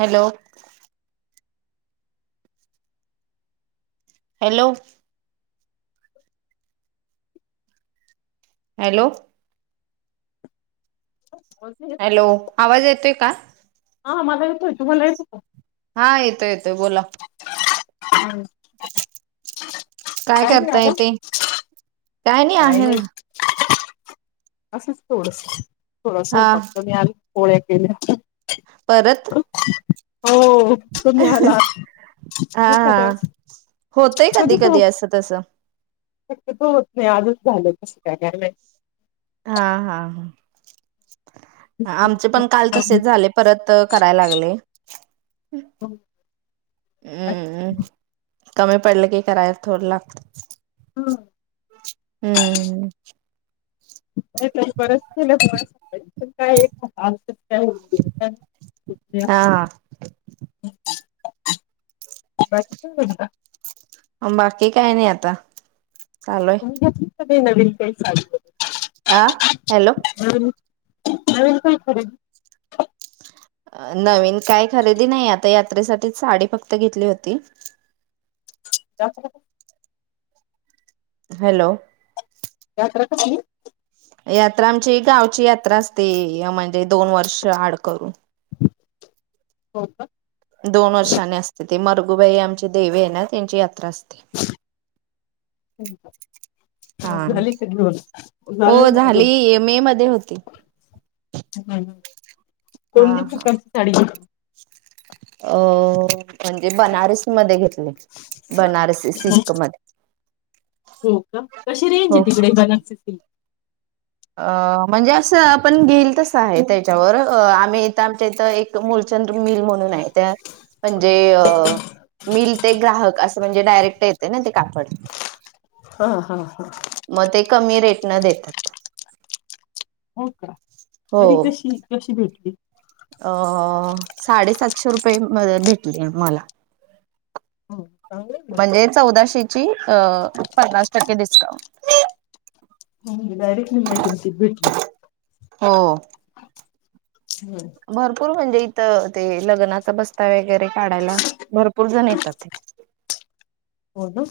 Hello. Hello. Hello. ह hello आवाज येतोय का. हा मला येतो तुम्हाला येत. हा येतोय येतोय बोला. [inaudible] काय करता यतेय. काही नाही. असंच थोडस थोडस हा बघतो मी आल. पोळ्या केले. परत. हो तुम्ही हा हा आलातस [unintelligible] होतय कधी कधी असं तसं. शक्यतो होत नाही, आजच झालं तसं काय काय माहित. हा हा. आमचे पण काल तसेच झाले, परत कराय लागले हम्म. कमी पडलं की कराया थोड लागत. हं. हम्म. नाही ते बरच केलं [unintelligible] काय ग कसं काय हा [unintelligible] बाकी काय म्हणता? बाकी काय नाही आता. काम हाय. तुम्ही घेतली नवीन काय चालू. अह हॅलो. नवीन काही तरी. नवीन काय खरेदी नाही आता यात्रेसाठी साडी फक्त घेतली होती. त्या [unintelligible] हॅलो. यात्रा कसली? यात्रा आमची गावची यात्रा असते या म्हणजे दोन वर्ष आड करून. हो का. दोन वर्षानी असते ते मरगूबाई आमचे देवे आहे ना त्यांची यात्रा असते. हो. हा हो झाले मग घेऊन झाली मे मध्ये होती. ह हा कोणत्या हा. प्रकारची साडी घेतली. अ म्हणजे बनारस मध्ये घेतले बनारसी सिल्क मध्ये. हो का कशी रेंज हो. तिकडे बनरसी सिल्क. अ म्हणजे असं आपण घेईल तसं आहे ते. च्या वर आम्ही इथ आमच्या इथ एक मुळचंद मिल म्हणून आहे त्यात म्हणजे मील ते ग्राहक अस म्हणजे डायरेक्ट येते न ते. कापड. हा हा हा मग ते कमी रेट. न देेतात. हो का. तरी हो तशी कशी भेटली? अ साडेसातशे रुपये म मध्ये भेटतो की मला. हम्म. म्हणजे चौदाशे. ची पन्नास टक्के डिस्काउंट. [inaudible] डा यरेक्ट निम्म्या किमतीत भेटली. हो भरपूर म्हणजे. त ते लग्नाचा बस्ता वगैरे काढायला भरपूर जण ये. तथे हो ना.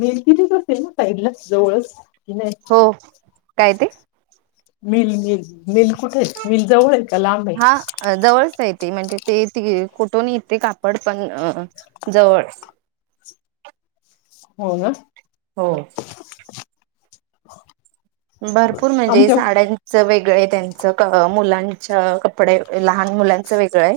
मिल ज्यस असते ना साइडला जवळच? की नाही हो काय ते. मिल - मिल मिल कुठ ए मिल जवळ आहे. का लांब ए हा जवळच आहे ते म्हणजे ते ती कुठून येते कापड, पण अ जवळ हो ना. हो. [inaudible] भरपूर म्हणजे आमच्या साड्यांचं वेगळं त्यांन [inaudible] कपडे लहान मुलां च वेगळं आहे.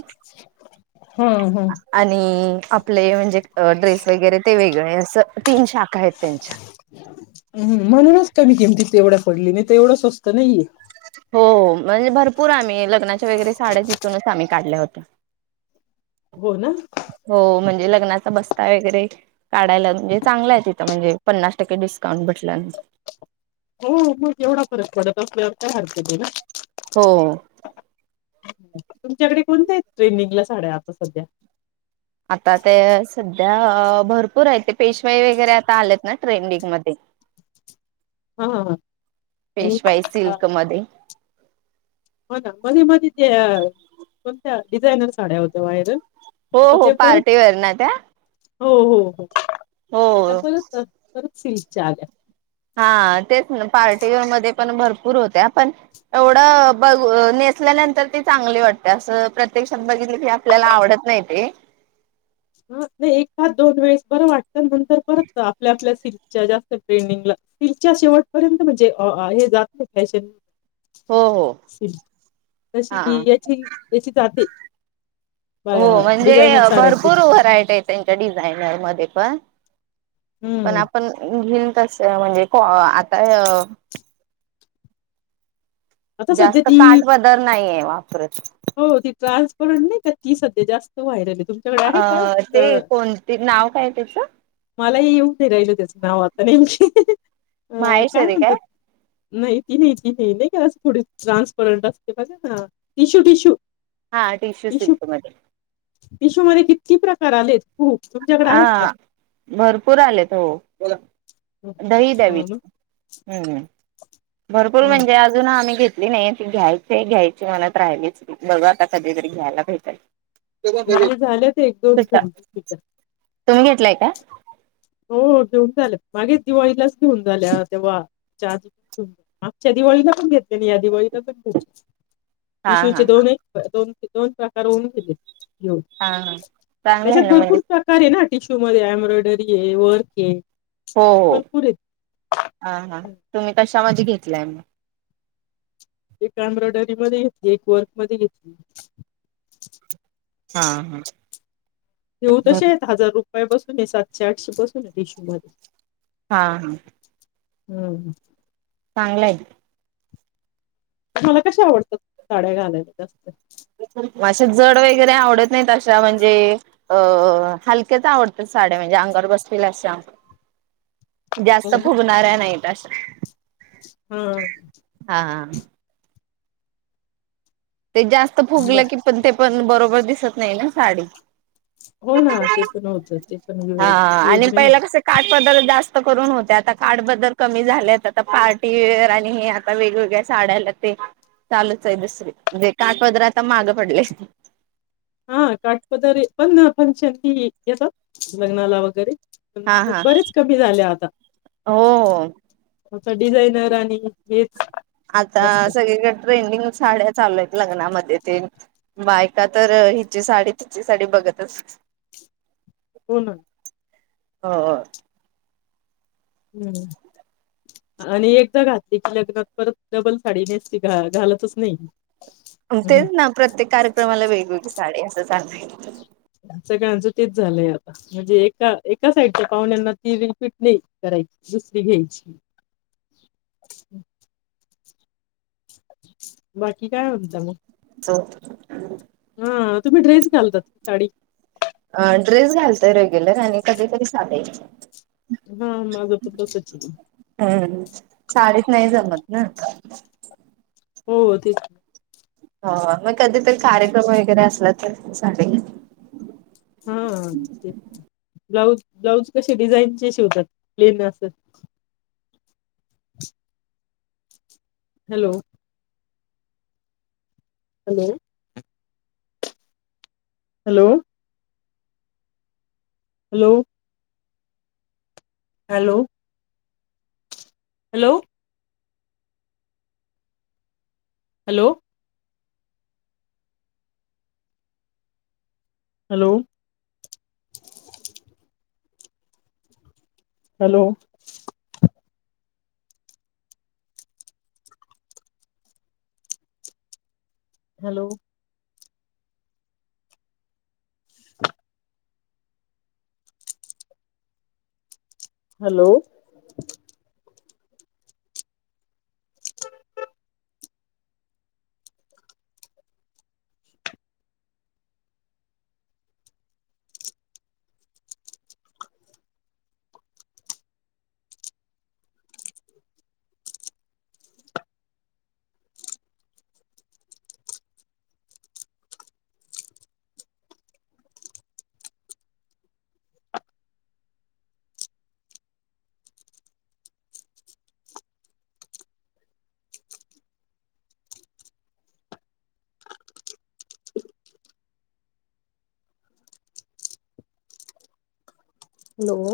हम्म हम्म हम्म, आणि आपले, म्हणजे ड्रेस वगैरे ते वेग नाही अस तीन शाखा आहेत त्यांच्या. हम्म म्हणूनच कमी किमतीत तेवढं पडली नाही त एवढं स्वस्त नाही ए. हो म्हणजे भरपूर आम्ही, लग्नाच्या वगैरे साड्या तिथूनच आम्ही काढल्या होत्या. हो ना. हो म्हणजे लग्नाचा बस्ता वगैरे काढायला म्हणजे चांगल आहे. तिथं म्हणजे पन्नास टक्के डिस्काउंट भेटलं. हो मग एवढा फरक पडत असल्यावर काय हरकत ए ना. हो. तुमच्याकडे कोणत्या आहेत. ट्रेंनीं गला साड्या आता सध्या आता ते स त्या भरपूर आहेत, ते पेशवाई वगैरे आता आल्यात ना ट्रेंडिंग मध्ये हा आणि पेशवाई अ, सिल्क मध्ये हो ना मध्ये-मध्ये त्या कोणत्या डिझाईनर साड्या होत्या व्हायरल. हो आता हो ते परत पार्टीवेअर ना त्या. हो हो हो. तर हो. परत कर परत सिल्कच्या आल्या. हा तेच ना पार्टीवेअर मध्ये पण भरपूर होत्या, पण एवढ बघ नेसल्यानंतर ती चांगली वाटते असं प्रत्यक्षात बघितली की आपल्याला आवडत नाही ते. हा. नाही एखाद दोन वेळेस बरं वाटतं नंतर परत आपल्या-आपल्या सिल्कच्या जास्त ट्रेंडिंगला सिल्कच्या शेवटपर्यंत म्हणजे हे जात नाही फॅशन हो हो. तशी हा याची-याची जाते डिझायनर साड्यांची. ईट आहे त्यांच्या डिझायनर मध्ये पण पण हम्म आपण घील तस म्हणजे को आता अ आता सध्या जास्त ती काठ पदर नाहीये. वापरत. हो ती ट्रान्स पण नाही का ती सध्या जास्त व्हायरलए. अ ते कोणती नाव काय तिचं? मलाही येऊन नाही राहिल त्याचं नाव आता नेमकी अ, महेश्वरी काय? म्हणतात नाही ति नाही तिन् नाही का थोडी ट्रान्सपरंट असते बघा ना टिश्यू, टिश्यू हा टिश्यू सिल्कमध्ये टिश्यू मध्ये किती प्रकार आलेत. हो तुमच्याकडे आहेत का? हा भरपूर आलेत. हो. हं, दही द्यावी. हां ना. हम्म भरपूर हं. म्हणजे अजून आम्ही घेत नाही. ते घ्यायचेय घ्यायचे मनात राहिलीच बघ आता कधीतरी घ्यायला भेटय. माझे झालेत एक दोन तरी तिच्यात तुम्ही घेटलाय का? हो. घेऊन झालं मागे दिवाळीलाच घेऊन झाल्या तेव्हा चार मागच्या दिवाळीला पण घेतलेली, या दिवाळीला पण घेत हा टिश्यू हा चे हा दोन दोन ते दोन प्रकार होऊन गेले. हो. हा हा चांगलं त्याच्यात आहे ना म्हणजे भरपूर प्रकार आहेए ना. टिश्यू मध्ये ए्ब्रॉयडरी वर्के हो. हो. हा. हा. तुम्ही कशामध्ये घेत [unintelligible] एक एम्ब्रॉयडरी मध्ये घेतली. एक वर्क मध्ये घेतली. हा. ह. घेऊ तशेत हजार रुपये पहिल्यापासून हे पासून सातशे आठशे पासून आहे. टिश्यू मध्ये हा. हा. हम्म चांगलंय मला कशा आवडतात साड्या घालायला जास्त असे जड वगैरे आवडत नाही तशा म्हणजे अ हलक्याच आवडत साड्या म्हणजे अंगावर बसतील अशा जास्त हो फुगणाऱ्या नाहीत टास हम्म हा ते जास्त फुगल बर की पण ते पण बरोबर दिसत नाइ ना साडी हो ना ते पण होत ते पण युज यूज नाही हो बदल जास्त करून होते आता काड बदल कमी झालेत आता पार्टीवेअर आणि हे आता वेगवेगळ्या साड्याला ते चालूच आहे दुसरी. म्हजे काठपदर आता माग पडले हा काटपदरीे पण फंक्शन ती येतात लग्नाला वगैरे. हा हा बरेच कमी झाले आता. हो आता डिझायनर आणि हेच आता जास्त सगळीकडे ट्रेंडिंगच साड्या चालूयेत. लग्नामध्ये ते बायका तर हिची साडी तिची साडी बघतच होन ह ह हम्म आणि एकदा घातली कि लग्नात परत डबल साडी नेसती घा घालतच नाही. तेच ना प्रत्येक कार्यक्रमाला वेगवेगळी साडी असच. का [unintelligible] सगळ्यांच तेच झालय आता म्हणजे एका एका साईडच्या पाहुण्यांना ती रिपीट नाही करायची दुसरी घ्यायची. बाकी काय म्हंता मग? हो हा तुम्ही ड्रेस घालतात की साडी? ड्रेस घालतोय रेग्युलर आणि कधी कधी साडी. हा माझ त तसच ये बई. [inaudible] साडीेत नाही जमत ना. हो हो तेच. हो मग कधीतरी कार्यक्रम वगेरे असला तर साडी. हा तेच ब्लाऊज ब्लाउज कशी डिझाईन शिवतात प्लेन असं hello. Hello. Hello. Hello. Hello hello hello. Hello. Hello. Hello. Hello. Hello.